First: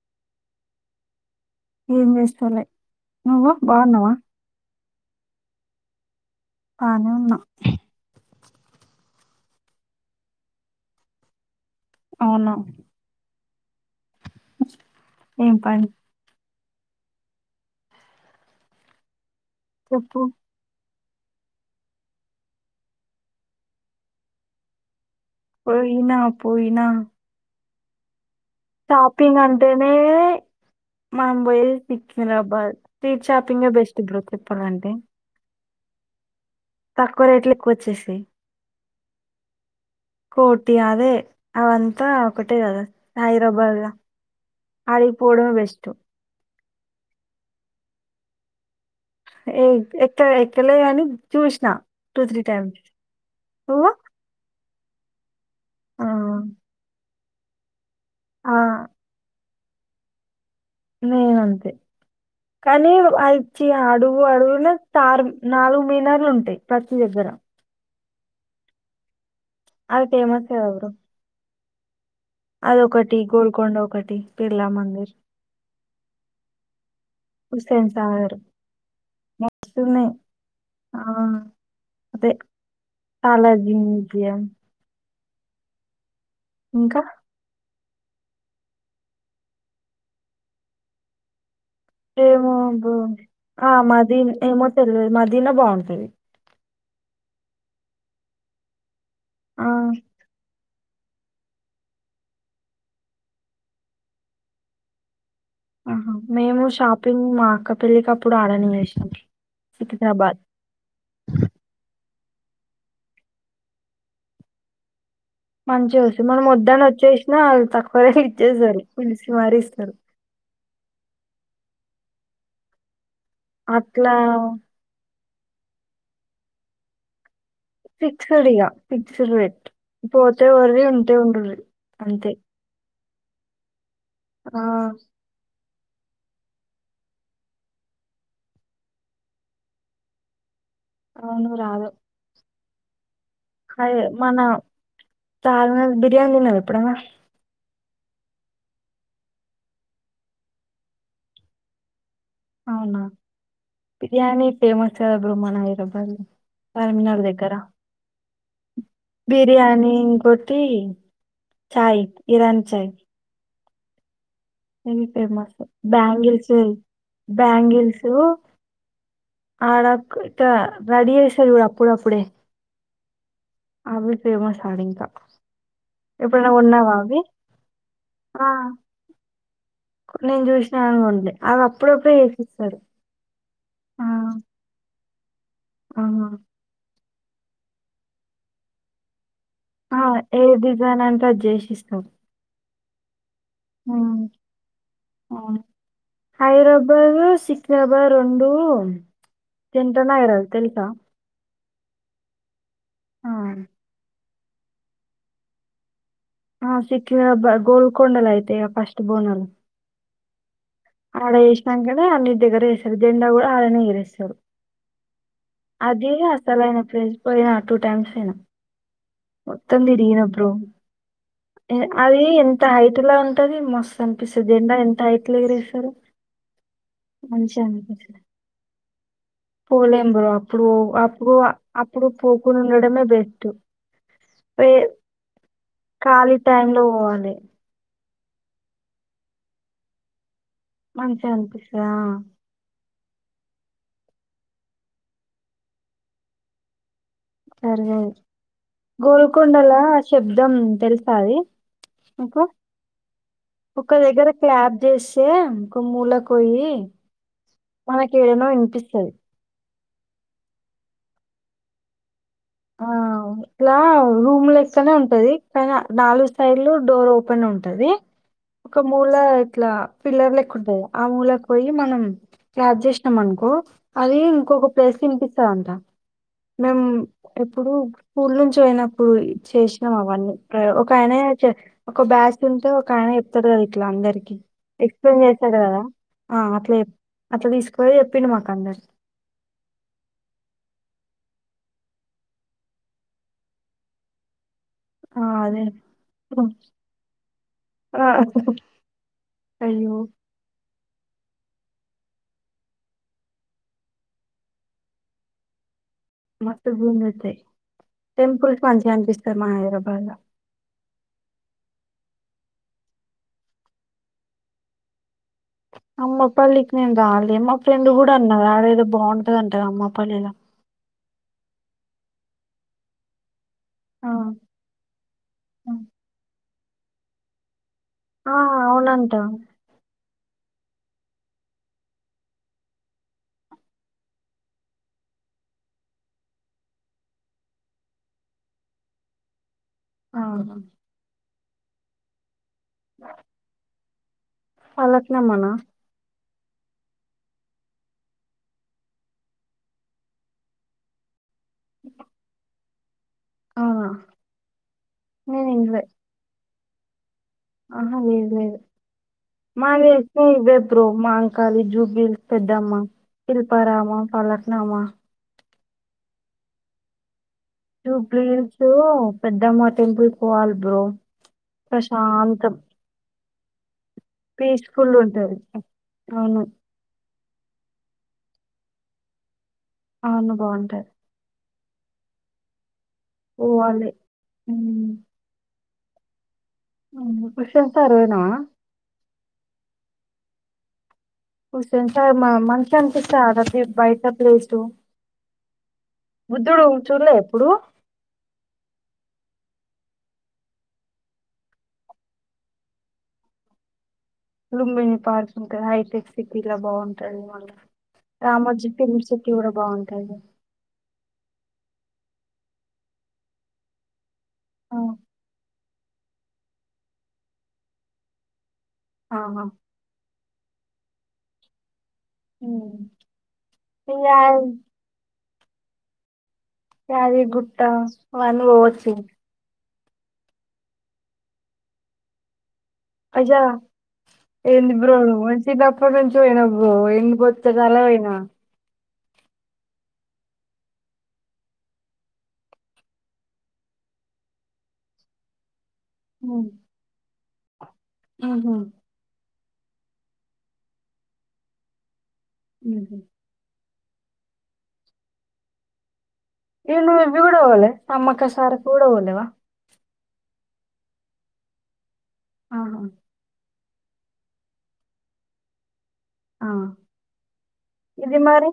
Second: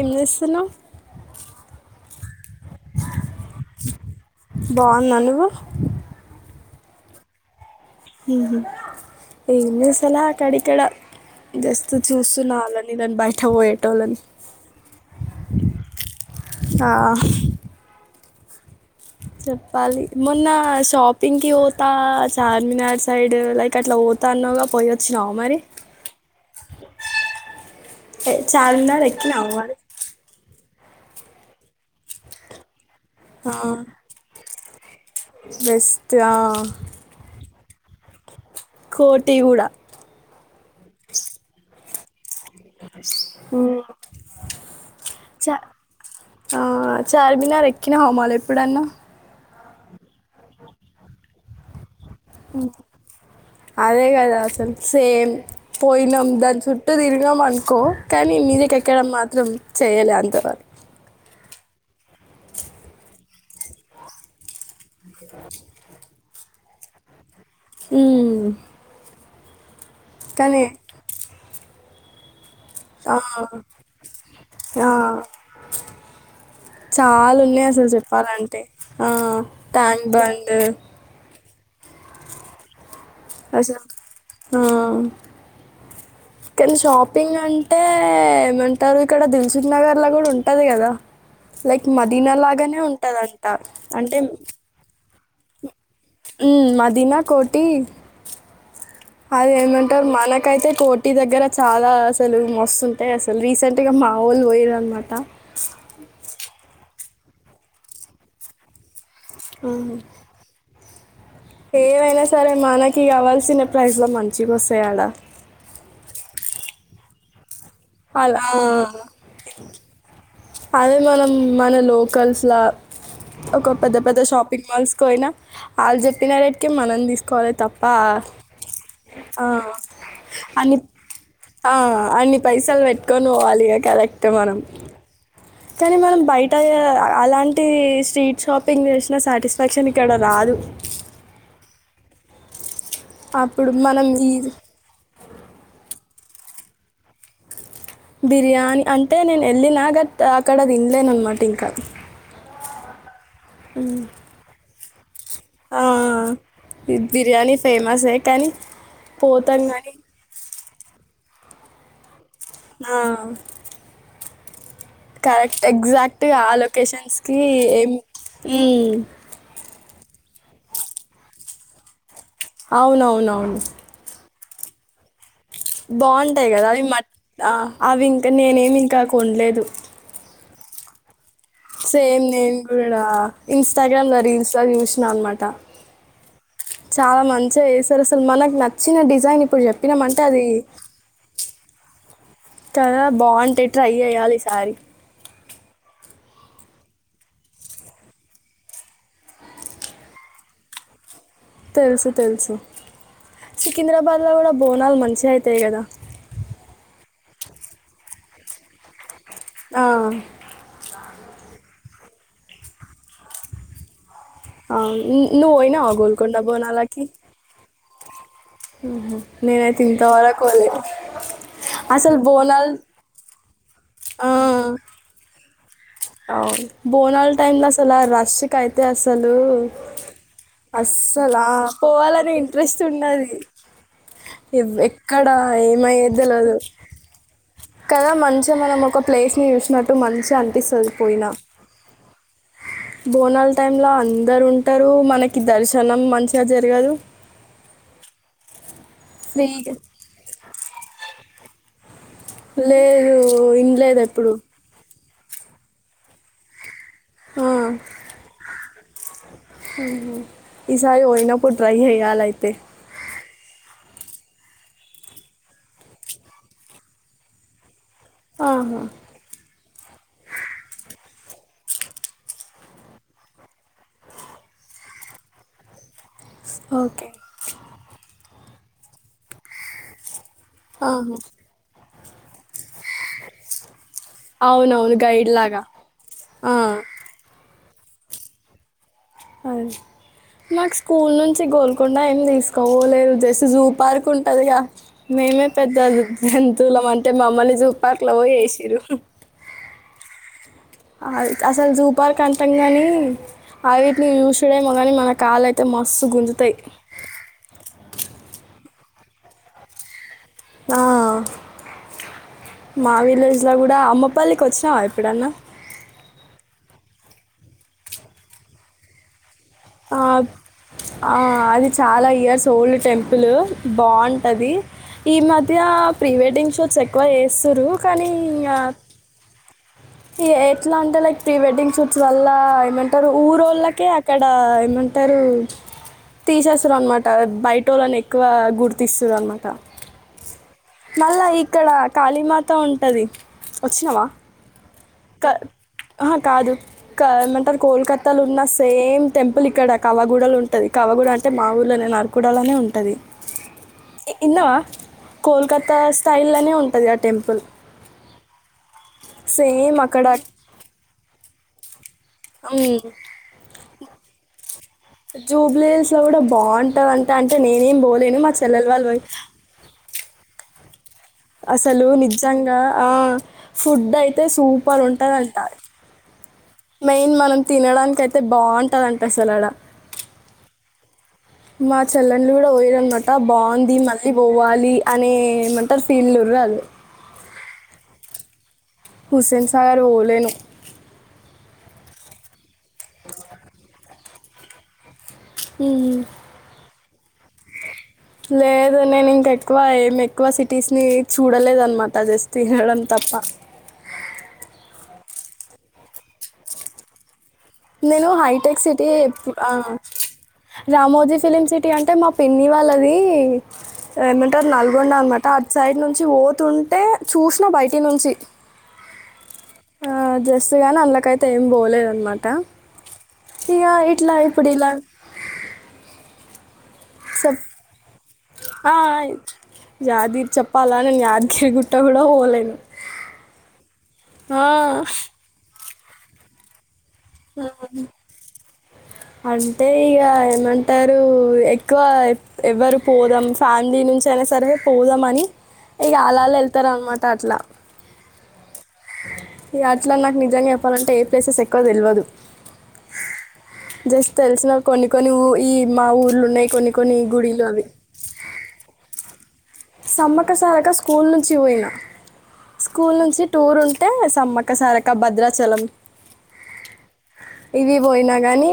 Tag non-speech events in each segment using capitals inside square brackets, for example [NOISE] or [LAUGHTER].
ఏం జేస్తున్నావ్ ఏం జేస్తలే నువ్వు బాగున్నావా బాగున్నా నువ్వు బానే ఉన్నా హుహూ ఏం జేస్తలే అక్కడికడా జస్ట్ అవునా చూస్తున్నా ఆళ్ళనీళ్ళని బయట బోయే ఏం పని ఆ చెప్పాలి చెప్పు మొన్న షాప్ పింకి పోతా చార్మినార్ సైడ్ లైక్ అట్లా పోతా అన్నావ్ గా పోయొ పోయినా పోయినా ఏ, చార్మినార్ షాపింగ్ ఎక్కినావు మరి అంటేనే మనం బోయేది సికింద్రాబాద్ స్ట్రీట్ ఆ, షాపింగ్ బెస్ట్ బ్రో చెప్పాలంటే బెస్ట్ ఆ తక్కువ రేట్లు ఎక్కువ వచ్చేస్తయ్ కోఠి గూడ కోఠి అదే అదంతా ఒకటే గదా ఉమ్. హైదరాబాద్లా ఆడిగిపోవడమే చా బెస్ట్ ఆ చార్మినార్ ఎక్కినవ మళ్ళ ఎప్పుడన్నా ఏ ఎక్క ఎక్కలే గాని చూసినా అదే గదా అసలు సేమ్ ఆ, పోయినాం దాని చుట్టూ తిరిగం అనుకో కానీ ఆ, మీదికి ఎక్కడం మాత్రం చేయలే అంత వ నేనంతే కానీ అచ్చి అడుగు అడుగున ఆరు నాలుగు మీనార్లు ఉంటాయి ప్రతి దగ్గర ఉమ్ అది ఫేమస్ కానీ గదా బ్రో ఆ, అదొకటి గోల్కొండ ఒకటి బిర్లా ఆ, మందిర్ [INAUDIBLE] చాలా ఉన్నాయి అసలు హుస్సేన్ సాగర్ చెప్పాలంటే ఆ ట్యాంక్ మస్తున్నాయి బండ్ ఆ, అదే సాలార్జీ అసలు మ్యూజియమ్ తెలుసు షాపింగ్ అం అంటే ఏమంటారు ఇక్కడ దిల్ సుఖ్ నగర్ల గూడా ఉంటది గదా ఏమో అబ్బా ఆ అంటే మాదీ ఏమో తెలువదు మాదీన బాగుంటది ఉమ్ మదీనా కోఠి అది ఆ, ఏమంటరు మనకైతే కోఠి దగ్గర చాలా అసలు మస్తుంటాయి అసలు రీసెంట్ గా మావోళ్ళు బోయిరు అన్నమాట ఆహా మేము షాపింగ్ మా అక్క పెళ్ళికప్పుడు ఆడనే జేసినాం సికింద్రాబాద్ ఏవైనా సరే మనకి గావాల్సిన ప్రైస్ లో మంచిగా వస్తాయాడా మంచిగా వస్తయ్ మనం వొద్దని వచ్చేసిన తక్కువ జేసి అలా ఇచ్చేస్తరు పిలిసి మరీ ఇస్తరు అదే మనం మన లోకల్స్ లా ఒక పెద్ద పెద్ద అట్లా షాపింగ్ మాల్స్ కి పోయినా వాళ్ళు చెప్పిన రటికి మనం తీసుకోవాలి తప్ప ఫిక్స్డ్ ఇక ఫిక్స్డ్ అ రేట్ పోతే వర్రి ఉంటే ఉండుర్రి అ అంతే పైస పెట్టుకొని పోవాలి కరెక్ట్ మనం ఆ కానీ మనం బయట అలాంటి స్ట్రీట్ షాపింగ్ చేసిన సాటిస్ఫాక్షన్ ఇక్కడ రాదు అవునూర ఆరు అప్పుడు అద మనం ఈ మన చార్ బిర్యానీ తిన్నావు ఎప్పుడంగా బిర్యానీ అంటే నేను వెళ్ళినా గట్ అక్కడ తినలేన అనమాట ఇంకా అవునా బిర్యానీ టేమస్ బ్రు మన ఆ, అయిరబ్బా అ ఈ తమినడ దగ్గర బిర్యానీ ఫేమసే కానీ పోతాం బిర్యానీి కానీ ఇ కొటి చా్ ఆ ఫేమస్ ఎగ్జాక్ట్గా ఆ బ్యాంగిల్స్ లొకేషన్స్కి ఏం బ్యాంగిల్స్ మ్మ్. ఆడా ఇ రెడిీ స అప్పుడుేప్పుడే అవునవునవును అభ ఫేమస్ హడికా బాగుంటాయి కదా అవి మట్ ఆ అవి ఇంకా ఆ నేనేమి ఇంకా కొండలేదు [UNINTELLIGIBLE] అప్పుడప్పుడే సేమ్ నేను చేసిస్తారు కూడా ఇన్స్టాగ్రామ్ లో రీల్స్ లొ చూసినా అనమాట ఆ చాలా మంచిగా వేస్తారు అసలు మనకు నచ్చిన డిజైన్ ఇప్పుడు ఆ! చెప్పినామ అంటే ఏ అది డిజైన్ అంటే అది చేసిస్తాం. చలా బాగుంటే ట్రై హ్మ్. చేయాలి ఈసారి హైదరాబాద్ సికి్రాబాద్ రెండు జనతా నారాయలు తెలుసా తెలుసు తెలుసు ఆ! సికింద్రాబాద్లో కూడా బోనాలు మంచిగా అవుతాయి కదా ఆ సికిరాబాద్ గోల్కొండ లయితే ఫస్ట్ బోనల్ ఆ ఆడ వేసినాకనే అన్ని దగ్గర వేస్తారు దెండా కూడా ఆడనే ఎరేస్తాారు అవును. ను- నువ్వు పోయినావా అది గోల్కొండ అసలుయినా బోనాలకి ఫసిపోయినా టూ టైమ్స్ అయినా నేనైతే ఇంతవరకు పోలే అసలు అది ఎంత బోనాలు హైట్ లా ఉంటది మస్తు ఆ, అనిపిస్తుంది జెండా ఎంత హెయిట్ల ఎగిరే అవును బోనాలు టైంలో అసలు అనిపిస్తది. రిస్క్ అసల అసలు పోలేం బ్రో అప్పుడు అప్పుడు అస్సలా ఆ అప్పుడు పోవాలని పోకుండా ఇంట్రెస్ట్ ఉండడమే ఉండేది బెస్ట్ వే ఎక్కడ ఏమయ్యే ఖాళీ తెలవదు లో పోవాలి కదా మంచిగా మనం ఒక ప్లేస్ ని చూసినట్టు మంచిగా అనిపిస్తుంది మంచించి అనిపిస్త బోనల్ టైమ్ లో అందరు ఉంటారు మనకి దర్శనం మంచిగా జరగదు సరే గోల్కొండ ఫ్రీగా లో ఆ శబ్దం తెలుసది లేదు ఒక ఇనలేదు దగ్గర ఎప్పుడు క్యాబ్ చేసి వే ఇంకో మూల కొయ్యి ఆ, మనకి ఏదనో వినిపిస్తుంది ఈసారి పోయినపుడు ట్రై చేయాలి ఆ ఇట్లా రూమ్ లెక్కనే ఉంటది కానీ నాలుగు సైడ్లు డోర్ ఓపెన్ ఉంటంది ఒక ఆహా, మూల ఇట్లా పిల్లర్ లెక్క ఉంట్టాదా ఆ మూలాకి పోయి మనం క్జ చేసినాం అనుకో అది ఇంకొక ప్లేస్ తినిపిస్తదంట మేము ఓకే ఎప్పుడు స్కూల్ నుంచి అయినప్పుడు చేసినాం అవన్నీ ఒక ఆయన ఆహా. ఒక బ్యాస్ ఉంటే ఒక ఆయన ఇప్తడు కద అట్ల అందరకి అవునవును ఎక్సప్లయిన్ గైడ్ చేస్తా లాగా కదా ఆ అట్లా తీసుక అదే చేపిండు అందరికి హాయ్ మాకు స్కూల్ నుంచి గోల్కొండ ఏం తీసుకోవలేదు జస్ జూ పార్క్ ఉంటదిగా ఆ, మేమే అదే పెద్ద జంతువులం అంటే మమ్మల్ని జూ ఆ, పార్కుల పై ఏసిర్రు అయ్యో అ అసలు జూ పార్క్ అంటాం గానీ అవిటిని యూస్ చేడేమో కానీ మన కాళ్ళ అయితే మా మస్తు గుంజుతాయి టెంపుల్స్ మంచి గ అనిపిస్తారు మా హైదరాబాద్ లో ఆ మా విలేజ్ లో కూడా అమ్మపల్లికి వచ్చినావా ఎప్పుడన్నా అమ్మ పల్లికి నేను రాలే మా ఫ్రెండ్ కూడా అన్నారు ఆడ ఏదో బాగున్ తదంటరా అమ్మా ఆ, పల్లిలో ఆ అది చాలా ఇయర్స్ ఓల్డ్ టెంపుల్ ఆ, బాగుంటది ఈ మధ్య ప్రీ వెడ్డింగ్ షూట్స్ ఎక్కువ చేస్తురు కానీ ఆ ఎట్లా అంటే లైక్ ప్రీ వెడ్డింగ్ షూట్స్ వల్ల ఏమంటారు ఊరు వొళ్ళకే అక్కడ ఎమన్ టరు తీసేస్తారు అనమాట బయట వొళ్ళనే ఎక్కువ గుర్తు ఇస్తరు అన్నమాట ఆ, మళ్ళ ఇక్కడ కాళీమాత ఉంటది వచ్చినావా ఫలక్నామా క- నా ఆహా, కాదు క ఏమంటారు కోల్కత్తాలో ఉన్న సేమ్ టెంపుల్ ఇక్కడ కవగూడలో ఉంటది కవగూడ ఆన్ అంటే మా ఊర్లోనే నరకుడలోనే ఉంటది అవునా ఇన్నావా నేను కోల్కత్తా ఇంట్లో స్టైల్ లోనే ఉంటది ఆ టేమ్ ఆహా లేదు లేదు సేమ్ మాకి అక్కడ తెలిసి వెబ్ గ్రో మాంకాళీ ఇ బిల్స్ మ్, పెద్దమ్మా శిల్పారామ ఫలక్నామా ప్లైన్స్ లో కూడా బాగుంటా అంట అని జూబ్లీహిల్స్ యూ పెద్దమ్మ టెంపుల్ కి పోవాలి బ్రో అసలు ప్రశాంతం నిజంగా ఆ ఫుడ్ అయితే సూపర్ ఉంటది అంట అవును మెయిన్ మనం తినడానికి అయితే బాగుంటదట అసలు ఆడ అవును బాగుంటార మా చెల్లెళ్లు కూడా పోయిరన్న మాట బాగుంది పోవాలి మళ్ళీ పోవాలి అనే టర్ ఫేల్లురు ఆళ్ల యూ ఉషాసారు పోయినావా హుస్సేన్ సాగర్ ఓలేను హుస్సేన్ సాగర్ మా మంచి అనిపిస్తది అది బయట ప్లేస్ ఉహు చూలే ఎప్పుడు లేదు నేను ఇంక ఎక్కువ ఏం ఎక్కువ సిటీస్ ని చూడలేదు అనమాట జస్ట్ వినడం తప్ పా లుంబిని పార్క్ ఉంటది హైటెక్ సిటీలో బాగుంటది మల్ల నేను హైటెక్ సిటీ ఆ బాగుంటది రామోజీ ఫిలిమ్ సిటీ ఆన్ అంటే మా పిన్ని వాళ్లది ఏమంటారు ఆ, నల్గొండ అన్నమాట అట్ సైడ్ నున్ చోతుంటే చూసిన బయటి నుంచి ఆహా సుగాన అందలకైతే ఏం బోలేదన్నమాట ఉమ్. ఇక ఇట్ల యాద్ ఇప్పుడు ఇలా క్యారీ చెప్ గుట్ట వాన్ వొచ్చి యాది చెప్పాలా నేను యాదగిరి గుట్ట కూడా పోలేను అజ ఆ, ఏంది బ్రో నువ్వు [UNINTELLIGIBLE] బ్రో నే పొద్దుగల పోయినా అంటే ఇక ఏమంటారు ఎక్కువ ఎవరు పోదాం ఫ్యాన్ దేని నుంచి అయినా సరే పోదామని ఇక ఆల్ ఆల్ వెళ్తారు అన్నమాట అట్ల ఉహు ఇగ అట్లా నాకు నిజంగా చెప్పాలంటే ఏ ప్లేసెస్ ఎక్కువ తెలవదు ఉహూ జస్ట్ తెలిసిన కొన్ని కొన్ని ఊ ఈ మా ఊర్లో ఏంటి నువ్వు ఇది కూడా పోలే నమ్మక్క సారక్క కూడా పోలేవా సమ్మక సారక్క స్కూల్ నుంచి పోయిన ఆహా, స్కూల్ నుంచి టూర్ ఉం టే సమ్మక్క సారక్క భద్రాచలం ఆ. ఇది పోయినా కానీ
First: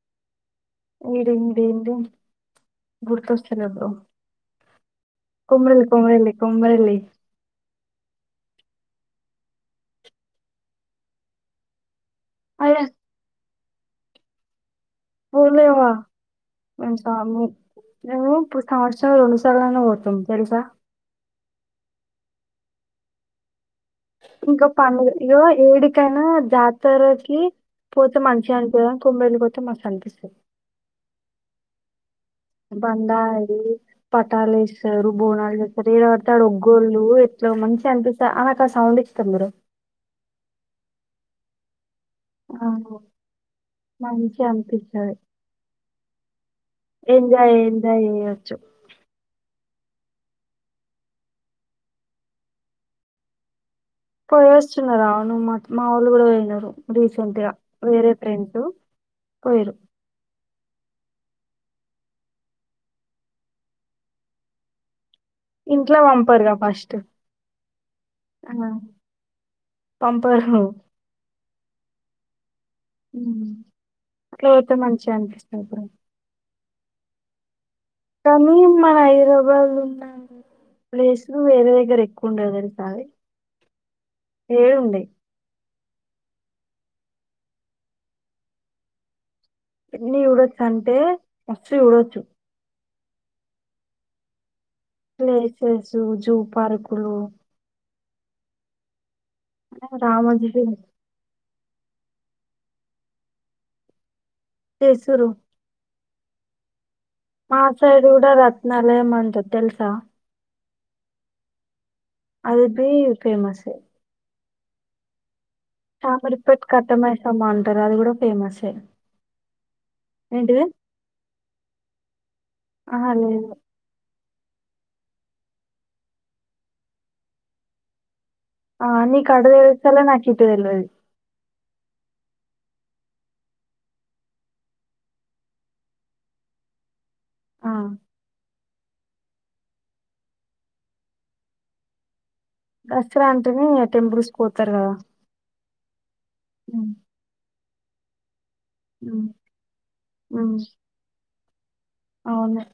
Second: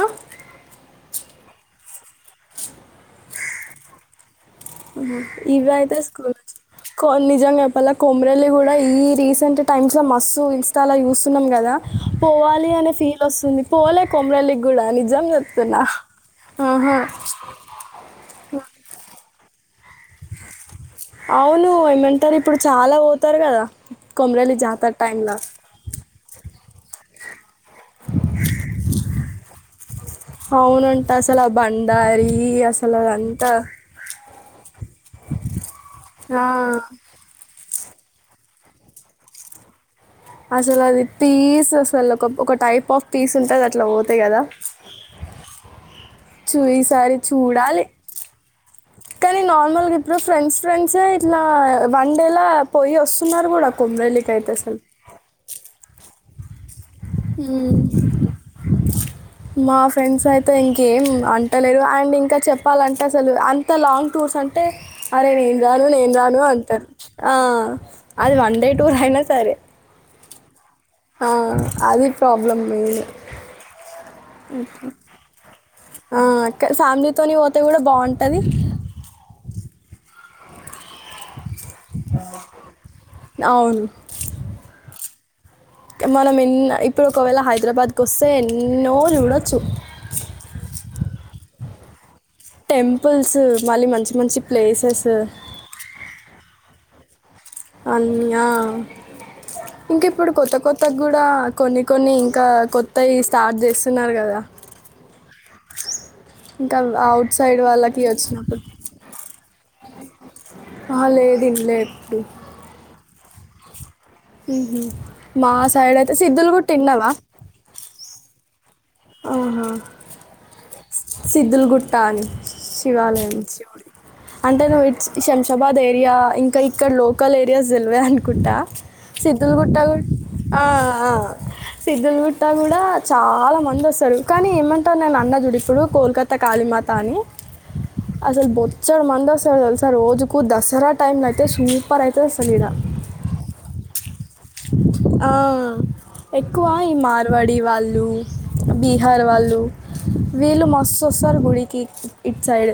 ఆ ఈడుంది ఏంటి గుర్తొస్తలే బ్రో ఇవ కొమరల్లి అయితే కొమరల్లి స్కూల్ కొమరల్లి కొ నిజంగా వలా కొమిరెల్లి కూడా ఈ రీసెంట్ టైమ్స్లో మస్తు ఇన్స్టాలో చూస్తున్నాం కదా పోవాలి అయ్యా అనే ఫీల్ వస్తుంది పోలే కొమరల్లికి కూడా నిజం చెప్తున్న ఏం సామి మేము ఇప్పుడు సంవత్సరం రెండు సార్లు అన్నా పోతాం తెలుసా అవును ఏమంటారు ఇప్పుడు చాలా పోతారు కదా కొమరవెల్లి ఇంకా జాతర పండుగ ఇం టైంలో ఏడికైనా జాతరకి పోతే మంచిగా అనిపియ్యదు కానీ కొమ్మరెల్లి పోతే మస్త్ అనిపిస్తది అవునంట అసలు ఆ బండారి అసలు అదంతా బంధాయి పట్ ట్టాలు వేస్తారు బోనాలు చేస్తారు ఏడ పడితే ఆడ ఆ, ఒగ్గోళ్ళు ఎట్ల మంచి గ అనిపిస్తా నాకు ఆ సౌండ్ ఇష్టం చూడు అసలు అది పీస్ అసలు ఒక ఆ, టైప్ ఆఫ్ పీస్ ఉంటది అట్లా పోతే కదా మంచిగా అనిపిస్తుంది చూ ఈసారి ఎంజాయ్ చూడాలి ఎంజాయ్ చేయొచ్చు కానీ నార్మల్గా ఇప్పుడు ఫ్రెండ్స్ ఫ్రెండ్సే ఇట్లా వన్ డేలా పోయి వస్తున్నారు కూడా కొమరవెల్లికి పోయి అయితే అసలు వస్తున్నారా అనమాట మా వోళ్ళు కూడా పోయినారు రీసెంట్ గా ఉమ్. వేరే ఫ్రెండ్స్ పోయారు మా ఫ్రెండ్స్ అయి తే ఇంకేం అంటలేరు అండ్ ఇంకా చెప్పాలంటే అసలు అంత లాంగ్ టూర్స్ అంటే అరే నేను రాను ఇంట్లో నేను రాను పంపరుగా అంటారు ఫస్ట్ అది వన్ డే టూ డే అయినా సరే పర్హు ఆ అది ప్రాబ్లమ్ మేనే ఉమ్. అట్లా ఉ పోతే మంచిగా అనిపిస్తుంది బ్రో ఊ ఆ ఫ్యామిలీతోని కానీ మన హైదరాబాద్ ఉన్న ప్లేస్ ను వేరే దగ్గర ఎక్కువండదు తెలుసా అది అవును ఏం ఉండయి మనం ఎన్న ఇప్పుడు ఒకవేళ హైదరాబాద్కి వస్తే ఎన్నో చూడొచ్చు ఎన్ని చూడొచ్చు అంటే మస్తు చూడొచ్చు టెంపుల్స్ మళ్ళీ మంచి మంచి ప్లేసెస్ ప్లేసెస్ జూ పార్కులు అన్నా ఇంకా ఇప్పుడు రామోజీ కొత్త ఫిలిం కొత్త కూడా కొన్ని కొన్ని ఇంకా కొత్తవి స్టార్ట్ చేస్తున్నారు కదా చేస్తుర్రు ఇంకా అ ఔట్ సైడ్ వాళ్ళకి కూడా వచ్చినప్పుడు రత్నాలయం అంటారు తెలుసా అ లేదు ఇంగ లేదు అది బీ ఫేమస్ ఏ ఉహూ మా సైడ్ అయితే సిద్దులు చామరిపేట గుట్టి విన్నావా కట్టమైసమ్మ అంటారు అది కూడా ఫేమస్ ఏ ఆహా సిద్ధులగుట్ట అని ఆహా శివాలయం లేదు అంటే నువ్వు ఇట్స్ శంషాబాద్ ఏరియా ఇంకా ఇక్కడ లోకల్ ఏరియాస్ తెలివదు అను కుంటా ఆ, నీకు అటు సిద్దుల్ గుట్ట గు తెలుస్తలే నాకు ఇటు ఆ తెలియదు ఆ సిద్దులు గుట్ట కూడా చాలా మంది వస్తారు కానీ ఏమంటారు నేను అన్న చూడు ఇప్పుడు కోల్కతా కాళీమాత అని ఆ, అసలు బొచ్చడు మంది అసలు తెస రోజుకు దసరా టైం అయితే సూపర్ అయితే దసరా అంటేనే టెంపుస్ ఆ ఎక్కువ ఉమ్, ఈ మార్వాడి వాళ్ళు బీహార్ ఉమ్, వాళ్ళు ఉమ్, వీళ్ళు మస్తుొస్తారు గుడికి ఇటు అవును సైడ్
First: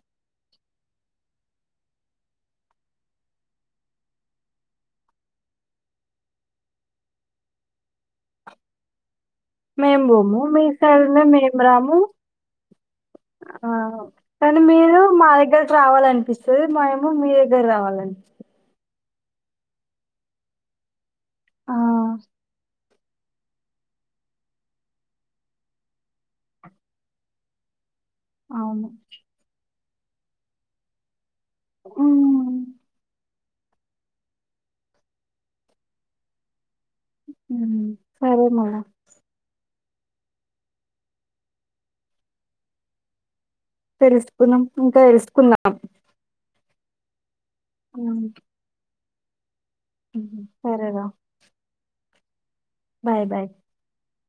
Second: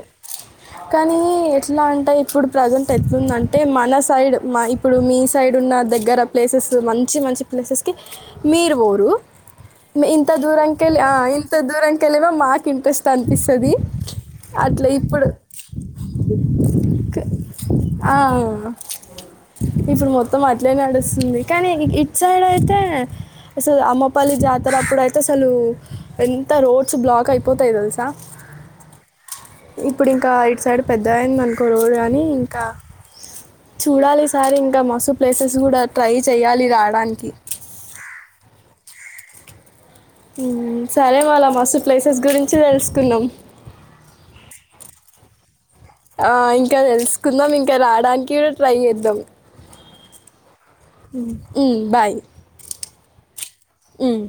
కానీ ఎట్లా అంటే ఇప్పుడు ప్రజెంట్ ఎతుందంటే మన సైడ్ ఇప్పుడు మీ సైడ్ న్న దగ్గర ప్లేసెస్ మంచి మంచి ప్లేసెస్ కి మీరు పోరు మేము ఇంత బోము మీ దూరంక వెళ్ళి సైడ్ ఆ నుండి ఇంత మేము రాము దూరక వెళ్ళామ మాకు ఇంట్రెస్ట్ ఆ, అనిపిస్తుంది కానీ అట్లా మీరు ఇప్పుడు మా దగ్గరకు రావాలనిపిస్తుంది మేము మీ దగ్గర ఆ రావాలని ఇప్పుడు మొత్తం అట్లే నడుస్తుంది కానీ ఆ, ఇట్ సైడ్ అయితే అసలు అమ్మపల్లి జాతర అప్పుడు అయితే అసలు ఎంత రోడ్స్ బ్లాక్ అయిపోతాయింది తెలుసా అవును ఇప్పుడు ఇంకా ఇటు సైడ్ పెద్ద అయింది అనుకో రోడ్ కానీ ఉమ్, ఇంకా చూడాలి ఈసారి ఇంకా మస్తు ప్లేసెస్ కూడా ట్రై చెయ్యాలి రా సరే మల సరే మళా మస్తు ప్లేసెస్ గురించి తెలుసుకున్నాం తెలుసుకున్నాం ఇంకా తెలుసుకుందాం ఆ ఇంకా తెలుసుకుందాం ఇంకా ఉమ్, రాడానికి కూడా ట్రై చేద్దాం ఉమ్. సరేరా మ్మ్ బాయ్ బాయ్ బాయ్ ఉమ్